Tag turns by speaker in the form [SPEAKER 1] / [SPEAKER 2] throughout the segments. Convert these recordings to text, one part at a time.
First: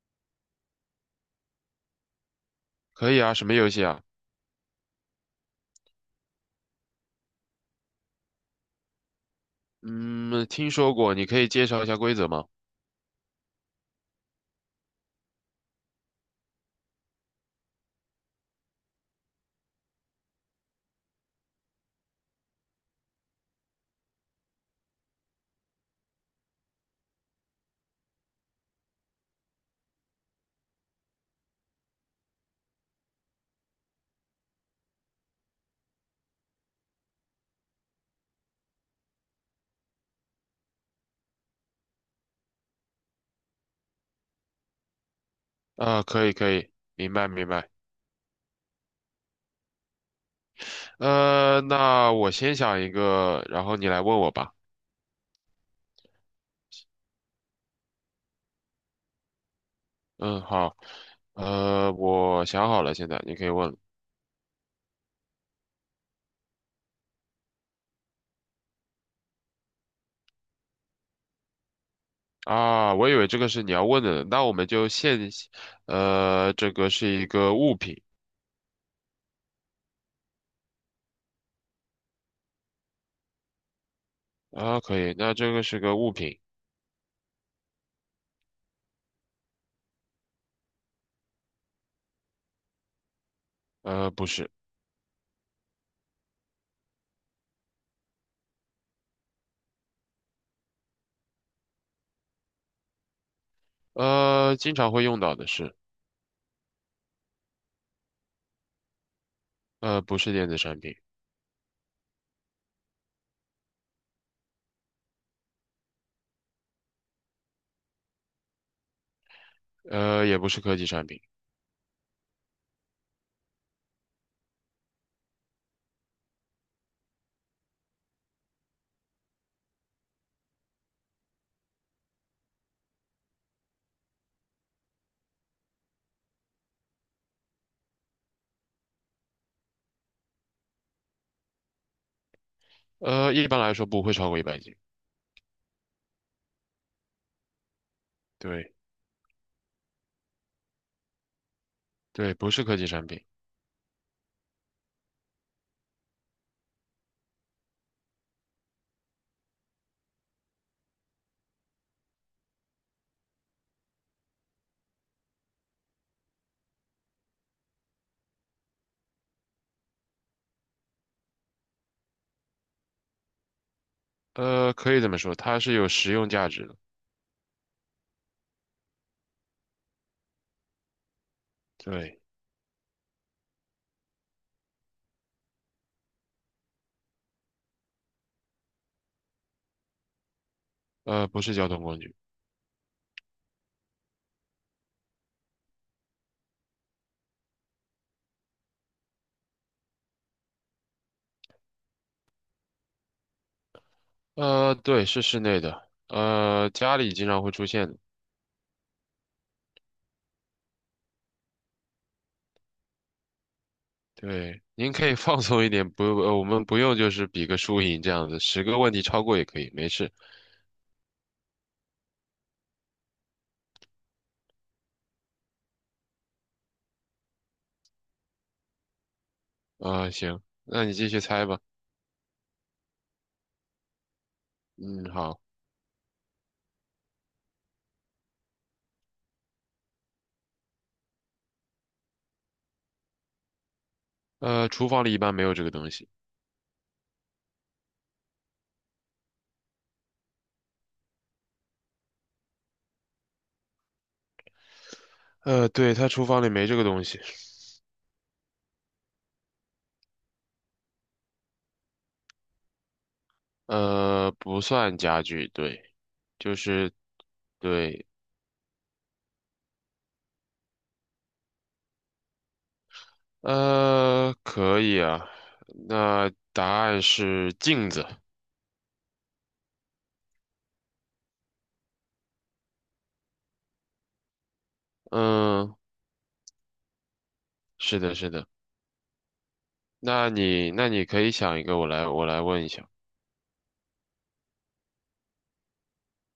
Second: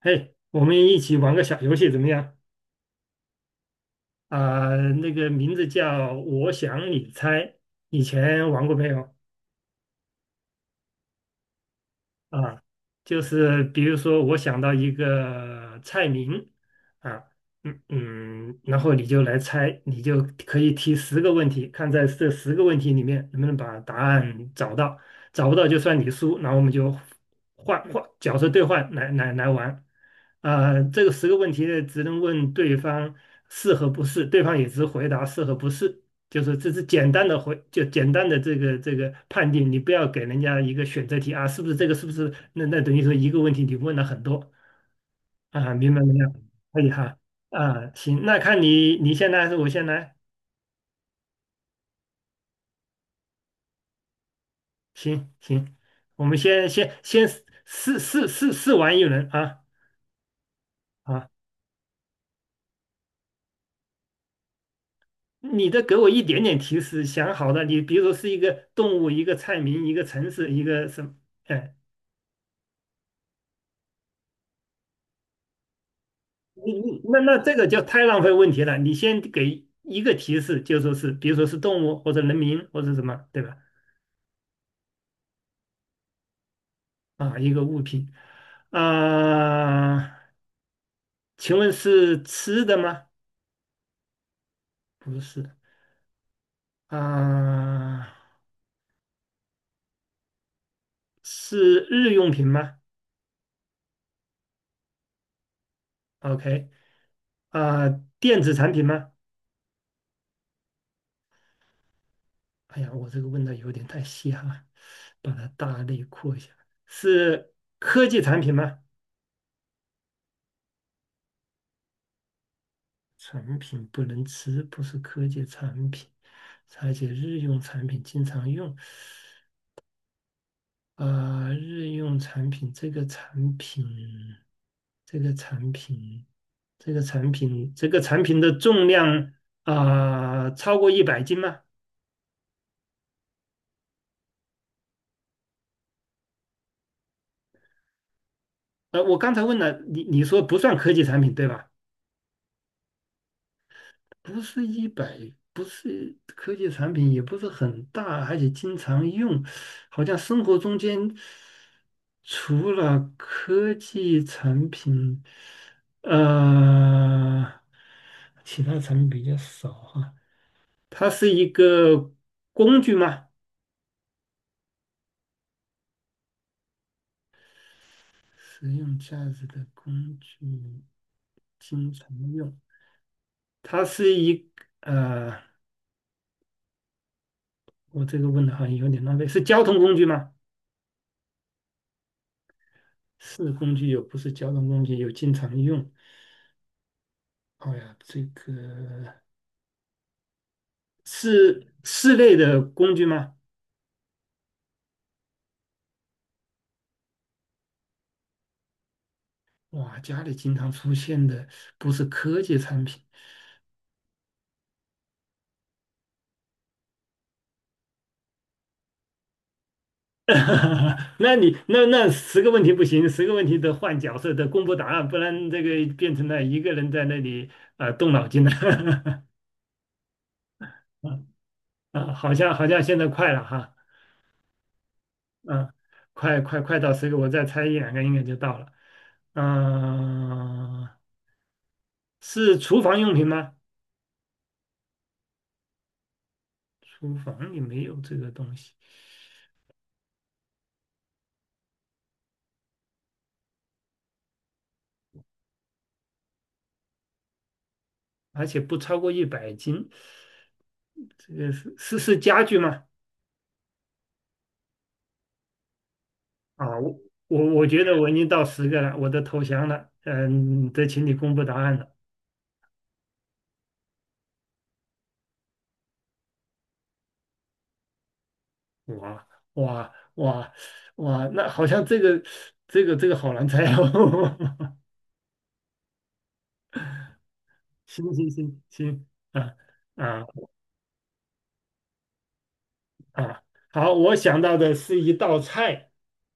[SPEAKER 1] 嘿，我们一起玩个小游戏怎么样？
[SPEAKER 2] 可以啊，什么游戏啊？
[SPEAKER 1] 啊、那个名字叫"我想你猜"，以前玩过没有？
[SPEAKER 2] 嗯，听说过，你可以介绍一下规则吗？
[SPEAKER 1] 啊，就是比如说，我想到一个菜名啊，然后你就来猜，你就可以提十个问题，看在这十个问题里面能不能把答案找到，找不到就算你输，然后我们就换换角色兑换来来来玩。这个十个问题呢，只能问对方是和不是，对方也只回答是和不是。就是这是简单的回，就简单的这个判定，你不要给人家一个选择题啊，是不是这个，是不是那等于说一个问题你问了很多啊，明白
[SPEAKER 2] 啊，
[SPEAKER 1] 没
[SPEAKER 2] 可
[SPEAKER 1] 有？
[SPEAKER 2] 以，可以，
[SPEAKER 1] 可以
[SPEAKER 2] 明
[SPEAKER 1] 哈
[SPEAKER 2] 白，明白。
[SPEAKER 1] 行，那看你先来还是我先来？
[SPEAKER 2] 那我先想一个，然后你来问我吧。
[SPEAKER 1] 行行，我们先试试玩一轮啊
[SPEAKER 2] 嗯，好。
[SPEAKER 1] 啊，
[SPEAKER 2] 我想好了，现在你可以问了。
[SPEAKER 1] 你的给我一点点提示，想好的，你比如说是一个动物，一个菜名，一个城市，一个什么，哎
[SPEAKER 2] 啊，我以为这个是你要问的呢，那我们就现，这个是
[SPEAKER 1] 那
[SPEAKER 2] 一
[SPEAKER 1] 那这
[SPEAKER 2] 个
[SPEAKER 1] 个
[SPEAKER 2] 物
[SPEAKER 1] 就
[SPEAKER 2] 品
[SPEAKER 1] 太浪费问题了。你先给一个提示，就说是，比如说是动物或者人名或者什么，对吧？
[SPEAKER 2] 啊，可以，那这个是个物品，
[SPEAKER 1] 一个物品。啊、请问是吃的吗？
[SPEAKER 2] 不是，
[SPEAKER 1] 不是。啊、是日用品吗
[SPEAKER 2] 经常会用到的是，
[SPEAKER 1] ？OK。啊、电子产品吗？
[SPEAKER 2] 不是电子产品，
[SPEAKER 1] 哎呀，我这个问的有点太细哈，把它大类扩一下。是科技产品吗？
[SPEAKER 2] 也不是科技产品，
[SPEAKER 1] 产品不能吃，不是科技产品，而且日用产品经常用。日用产品这个产品，这个产品的重量超过一百斤吗？
[SPEAKER 2] 一般来说不会超过100斤。对
[SPEAKER 1] 我刚才问了你，你说不算科技产品对吧？
[SPEAKER 2] 对，不是科技产品，
[SPEAKER 1] 不是一百，不是科技产品，也不是很大，而且经常用，好像生活中间。除了科技产品，呃，其他产品比较少哈。它是一个工具吗？
[SPEAKER 2] 可以这么说，它是有实用价值的。
[SPEAKER 1] 实用价值的工具，经常
[SPEAKER 2] 对，
[SPEAKER 1] 用。它是一呃，我这个问的好像有点浪费。是交通工具吗？
[SPEAKER 2] 不是交通工具，
[SPEAKER 1] 是工具，有不是交通工具，有经常用。哦呀，这个是室内的工具吗？
[SPEAKER 2] 对，是室内的，家里经常会出现的。
[SPEAKER 1] 哇，家里经常出现的不是科技产品，
[SPEAKER 2] 对，您可以 放松一点，不，我们不用就是比个输赢这样子，10个问题超过也可以，没事。
[SPEAKER 1] 那你那那10个问题不行，十个问题得换角色，得公布答案，不然这个变成了一个人在那里动脑筋了。
[SPEAKER 2] 行，那你继续猜吧。
[SPEAKER 1] 好像现在快了哈，
[SPEAKER 2] 嗯，好。
[SPEAKER 1] 嗯、快到十个，我再猜一两个应该就到了。嗯、是厨房用品吗？
[SPEAKER 2] 厨房里一般没有这个东西。
[SPEAKER 1] 厨房里没有这个东西，
[SPEAKER 2] 对，它厨房里没这个东西。
[SPEAKER 1] 而且不超过一百斤。这个是家具吗？
[SPEAKER 2] 不算家具，对，就
[SPEAKER 1] 啊，
[SPEAKER 2] 是
[SPEAKER 1] 我我觉得
[SPEAKER 2] 对。
[SPEAKER 1] 我已经到十个了，我都投降了。嗯，得请你公布答案了。
[SPEAKER 2] 可以啊。那答案是镜子。
[SPEAKER 1] 哇哇哇哇，那好像这个好难猜哦。
[SPEAKER 2] 嗯，是
[SPEAKER 1] 行
[SPEAKER 2] 的，是
[SPEAKER 1] 行
[SPEAKER 2] 的。
[SPEAKER 1] 行行，啊啊
[SPEAKER 2] 那你可以想一个，我来问一下。
[SPEAKER 1] 啊，好，我想到的是一道菜，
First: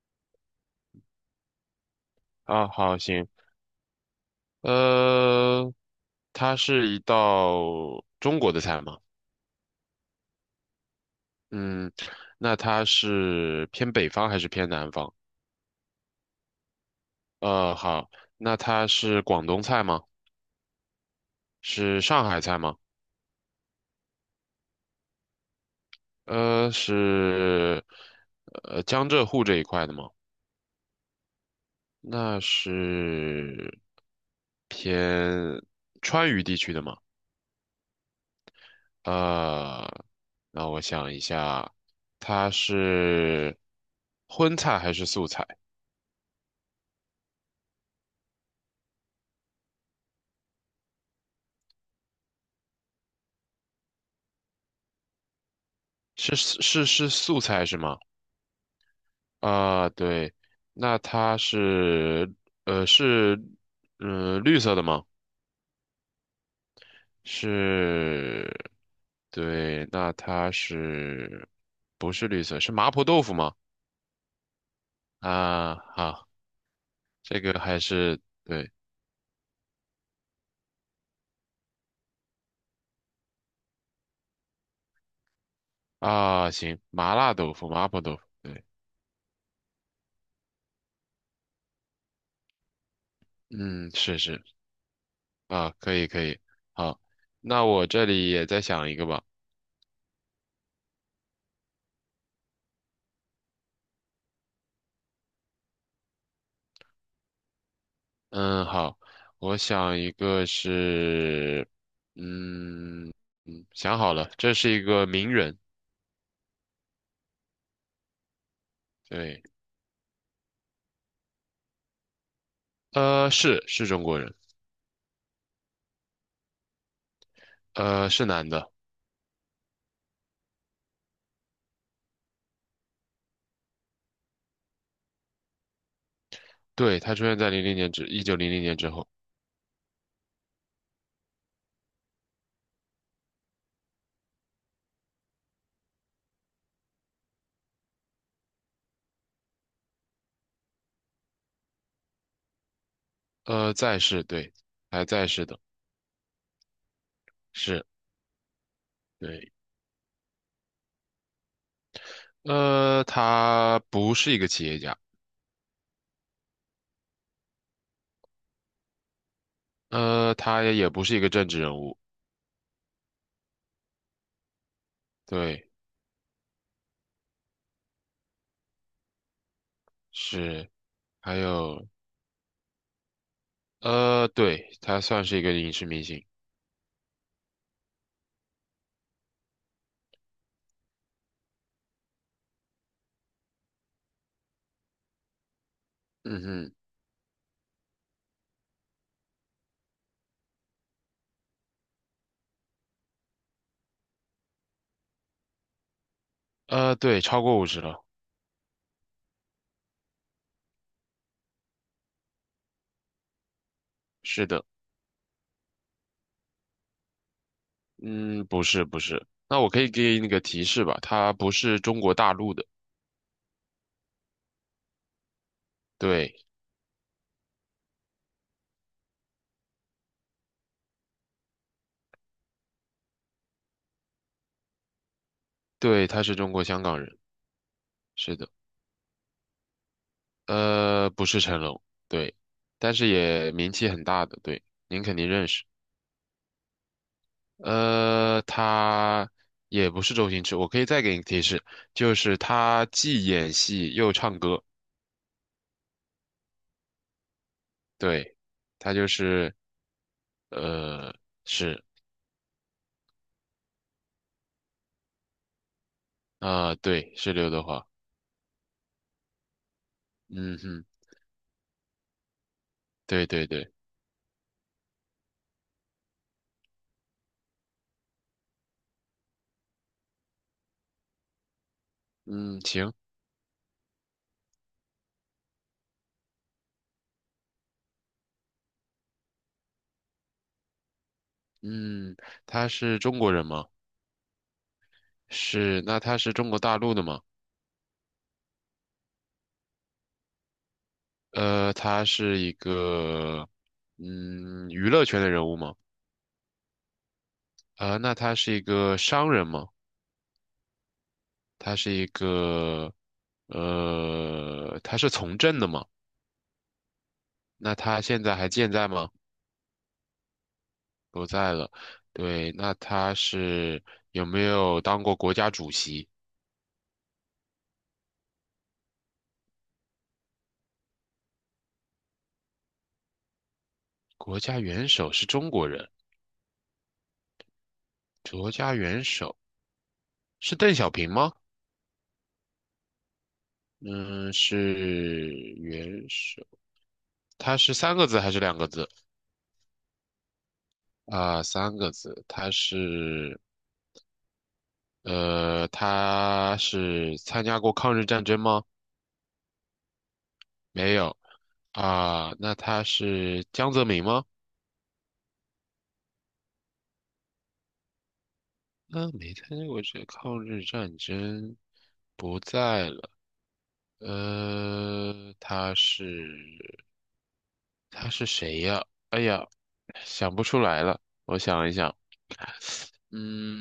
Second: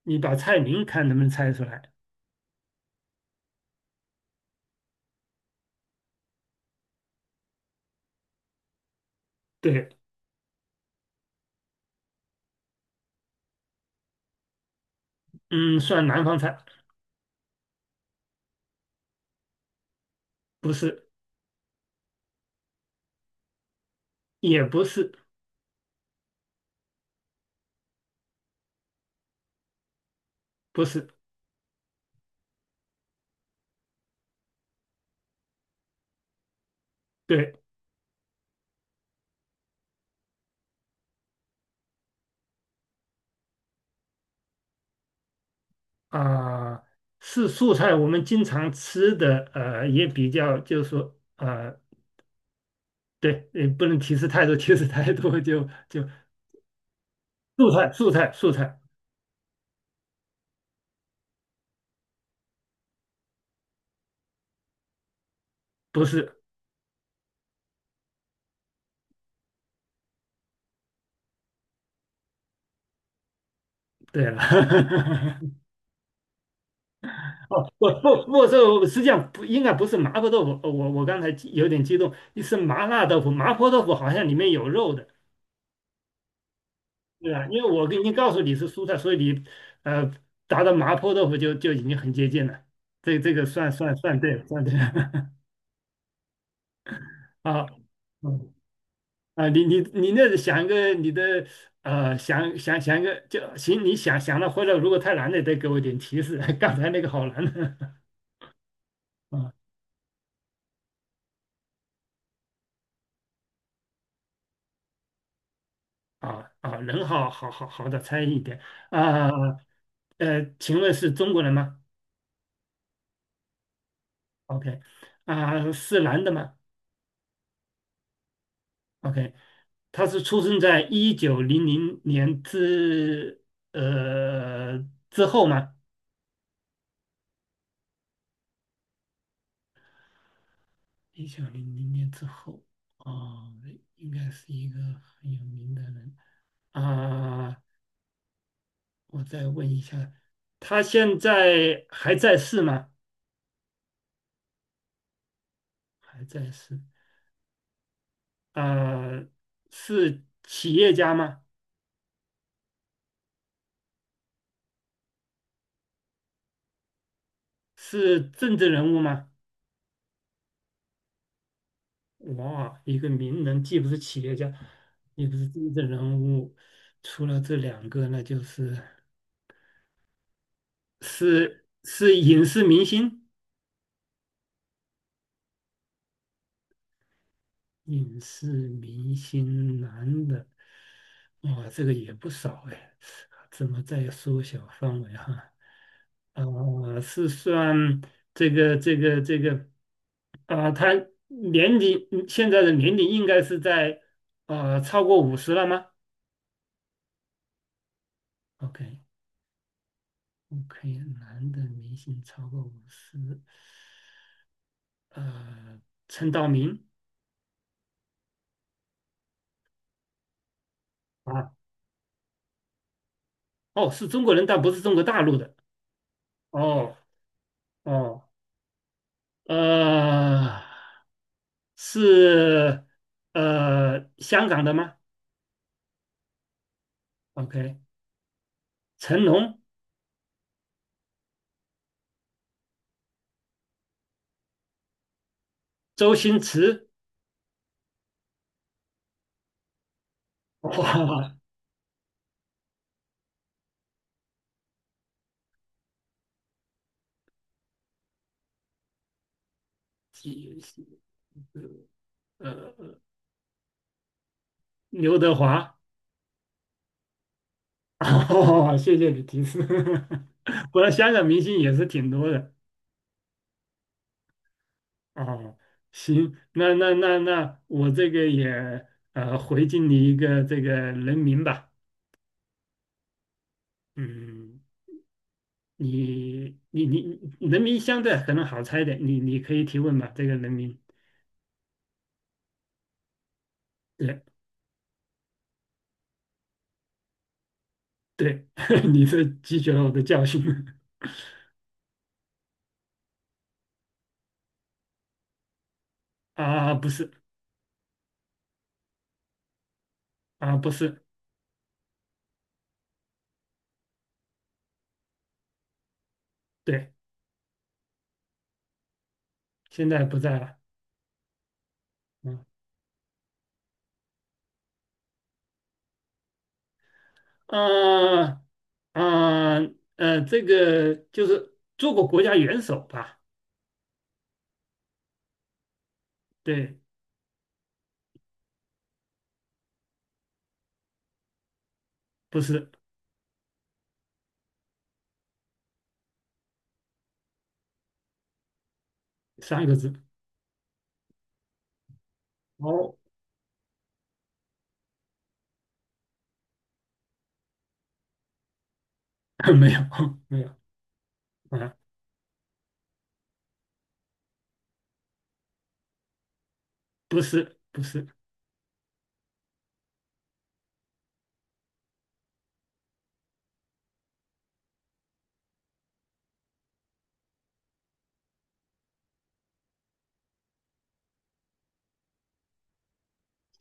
[SPEAKER 1] 你把菜名看能不能猜出来？
[SPEAKER 2] 啊，好，行。呃，它是一道中国的菜吗？
[SPEAKER 1] 对，
[SPEAKER 2] 嗯，那它是偏北方还是偏南方？
[SPEAKER 1] 嗯，算南方菜，
[SPEAKER 2] 好，那它是广东菜吗？
[SPEAKER 1] 不是，
[SPEAKER 2] 是上海菜吗？
[SPEAKER 1] 也不是，
[SPEAKER 2] 是，江浙沪这一块的吗？
[SPEAKER 1] 不是，
[SPEAKER 2] 那是偏川渝地区的吗？
[SPEAKER 1] 对
[SPEAKER 2] 啊、那我想一下，它是荤菜还是素菜？
[SPEAKER 1] 啊。是素菜，我们经常吃的，也比较就是说，对，也不能提示太多，提示太多就
[SPEAKER 2] 是是是素菜
[SPEAKER 1] 素
[SPEAKER 2] 是
[SPEAKER 1] 菜，
[SPEAKER 2] 吗？
[SPEAKER 1] 素菜，素菜，
[SPEAKER 2] 对，那它是绿色的吗？
[SPEAKER 1] 不是。
[SPEAKER 2] 是，对，那它是不是绿色？是麻婆豆腐吗？
[SPEAKER 1] 对了，
[SPEAKER 2] 啊，好，这个
[SPEAKER 1] 哦，
[SPEAKER 2] 还
[SPEAKER 1] 不
[SPEAKER 2] 是
[SPEAKER 1] 不不是，
[SPEAKER 2] 对。
[SPEAKER 1] 这实际上不应该不是麻婆豆腐，我刚才有点激动，是麻辣豆腐，麻婆豆腐好像里面有肉的，
[SPEAKER 2] 啊，行，麻
[SPEAKER 1] 对
[SPEAKER 2] 辣
[SPEAKER 1] 吧？
[SPEAKER 2] 豆
[SPEAKER 1] 因
[SPEAKER 2] 腐，
[SPEAKER 1] 为
[SPEAKER 2] 麻
[SPEAKER 1] 我
[SPEAKER 2] 婆
[SPEAKER 1] 已经
[SPEAKER 2] 豆腐，
[SPEAKER 1] 告诉你
[SPEAKER 2] 对，
[SPEAKER 1] 是蔬菜，所以你呃答到麻婆豆腐就就已经很接近了，这个算
[SPEAKER 2] 嗯，
[SPEAKER 1] 算算
[SPEAKER 2] 是
[SPEAKER 1] 对
[SPEAKER 2] 是，
[SPEAKER 1] 了，算对了，
[SPEAKER 2] 啊，可以可以，好，那
[SPEAKER 1] 啊，
[SPEAKER 2] 我这里也
[SPEAKER 1] 嗯。
[SPEAKER 2] 再想一个吧，
[SPEAKER 1] 你那想一个你的想一个就行，你想想了，或者如果太难了，再给我点提示。刚才那个好难的
[SPEAKER 2] 嗯，好，
[SPEAKER 1] 啊
[SPEAKER 2] 我想一个是，嗯想好了，这是一个名人，
[SPEAKER 1] 人好好的猜一点啊
[SPEAKER 2] 对，
[SPEAKER 1] 请问是中国人吗
[SPEAKER 2] 是中国人，
[SPEAKER 1] ？OK 是男的吗
[SPEAKER 2] 是男的，
[SPEAKER 1] ？OK，他是出生在一九零零年呃之后吗？
[SPEAKER 2] 对，他出现在零零年之1900年之后，
[SPEAKER 1] 一九零零年之后，啊，应该是一个很有名的人。啊、我再问一下，他现在还在世吗？
[SPEAKER 2] 在世，对，还在世的，
[SPEAKER 1] 还在世。
[SPEAKER 2] 是，
[SPEAKER 1] 啊？
[SPEAKER 2] 对，
[SPEAKER 1] 是企业家吗？
[SPEAKER 2] 他不是一个企业家。
[SPEAKER 1] 是政治人物吗？
[SPEAKER 2] 他也不是一个政治人物，
[SPEAKER 1] 哇，一个名人既不是企业家，也不是
[SPEAKER 2] 对，
[SPEAKER 1] 政治人物，除了这两个，那就是
[SPEAKER 2] 是，还
[SPEAKER 1] 是
[SPEAKER 2] 有，
[SPEAKER 1] 是影视明星。
[SPEAKER 2] 对，他算是一个影视明星，
[SPEAKER 1] 影视明星男的，哇，这个也不少哎，怎么再缩小范围哈？
[SPEAKER 2] 嗯
[SPEAKER 1] 啊、
[SPEAKER 2] 哼，
[SPEAKER 1] 是算这个这个这个，啊、他年龄现在的年龄应该是在超过五十了吗
[SPEAKER 2] 对，超过50了，
[SPEAKER 1] ？OK OK，男的明星超过五十，
[SPEAKER 2] 是的，
[SPEAKER 1] 呃，陈道明
[SPEAKER 2] 嗯，不是，不是，那我可以给你个提示吧，他不
[SPEAKER 1] 啊，
[SPEAKER 2] 是中国大陆的，
[SPEAKER 1] 哦，是中国人，但不是中国大陆的，
[SPEAKER 2] 对，
[SPEAKER 1] 哦哦，呃。是香港的吗
[SPEAKER 2] 对，他是中国香港人，
[SPEAKER 1] ？OK，
[SPEAKER 2] 是的，
[SPEAKER 1] 成龙、
[SPEAKER 2] 不是成龙，对，但是也名气很大的，对，您肯定认识。
[SPEAKER 1] 周星驰，
[SPEAKER 2] 他也不是周星驰，我可以再给你
[SPEAKER 1] 哇，
[SPEAKER 2] 提示，就是他既演戏又唱歌，对，他就是
[SPEAKER 1] 几
[SPEAKER 2] 呃是
[SPEAKER 1] 呃刘德华，
[SPEAKER 2] 啊、对，是刘德华，
[SPEAKER 1] 哦，谢谢你提示，
[SPEAKER 2] 嗯哼，
[SPEAKER 1] 我香港明星也是挺多的
[SPEAKER 2] 对对对，
[SPEAKER 1] 哦。行，那我这个也回敬你一个这个人名吧，
[SPEAKER 2] 嗯行，
[SPEAKER 1] 嗯，你人名相对可能好猜一点，你可以提问吧，这个人名。
[SPEAKER 2] 嗯，他是中国人吗？
[SPEAKER 1] 对。
[SPEAKER 2] 是，那他是中国大陆的吗？
[SPEAKER 1] 对，你是汲取了我的教训
[SPEAKER 2] 他是一个娱乐圈的人物吗？
[SPEAKER 1] 不是
[SPEAKER 2] 那他是一个商人吗？
[SPEAKER 1] 啊，不是，
[SPEAKER 2] 他是一个，他是从政的嘛？
[SPEAKER 1] 对，
[SPEAKER 2] 那他现在还健在吗？
[SPEAKER 1] 现在不在了，
[SPEAKER 2] 不在了。
[SPEAKER 1] 嗯，
[SPEAKER 2] 对，那他是有没有当过国家主席？
[SPEAKER 1] 啊啊这个就是做过国家元首吧？
[SPEAKER 2] 国家元首是中国人，
[SPEAKER 1] 对，
[SPEAKER 2] 国家元首是邓小平吗？
[SPEAKER 1] 不是
[SPEAKER 2] 嗯，是元首。他是三个字还是2个字？
[SPEAKER 1] 3个字，
[SPEAKER 2] 啊，三个字。他
[SPEAKER 1] 哦，
[SPEAKER 2] 是，他是参加过抗日战争吗？
[SPEAKER 1] 没有没有
[SPEAKER 2] 没有
[SPEAKER 1] 啊，
[SPEAKER 2] 啊，那他是江泽民吗？
[SPEAKER 1] 不是不是，
[SPEAKER 2] 那没参加过这抗日战争，不在了。呃，他是他是谁呀？哎呀，想不出来了。我想一想，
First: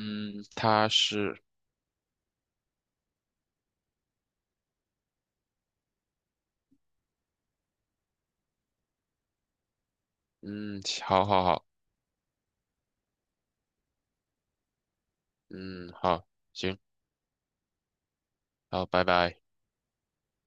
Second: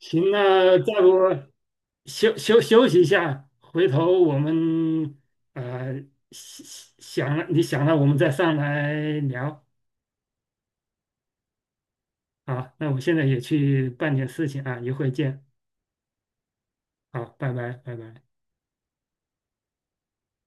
[SPEAKER 1] 行，那
[SPEAKER 2] 他
[SPEAKER 1] 再不
[SPEAKER 2] 是
[SPEAKER 1] 休息一下，回头我们啊、呃想想了，你想了，我们再上来聊。
[SPEAKER 2] 嗯，好好好，
[SPEAKER 1] 好，那我现在也去办点事情啊，一会儿见。
[SPEAKER 2] 嗯，好，行，
[SPEAKER 1] 好，拜拜，拜拜。
[SPEAKER 2] 好，拜拜。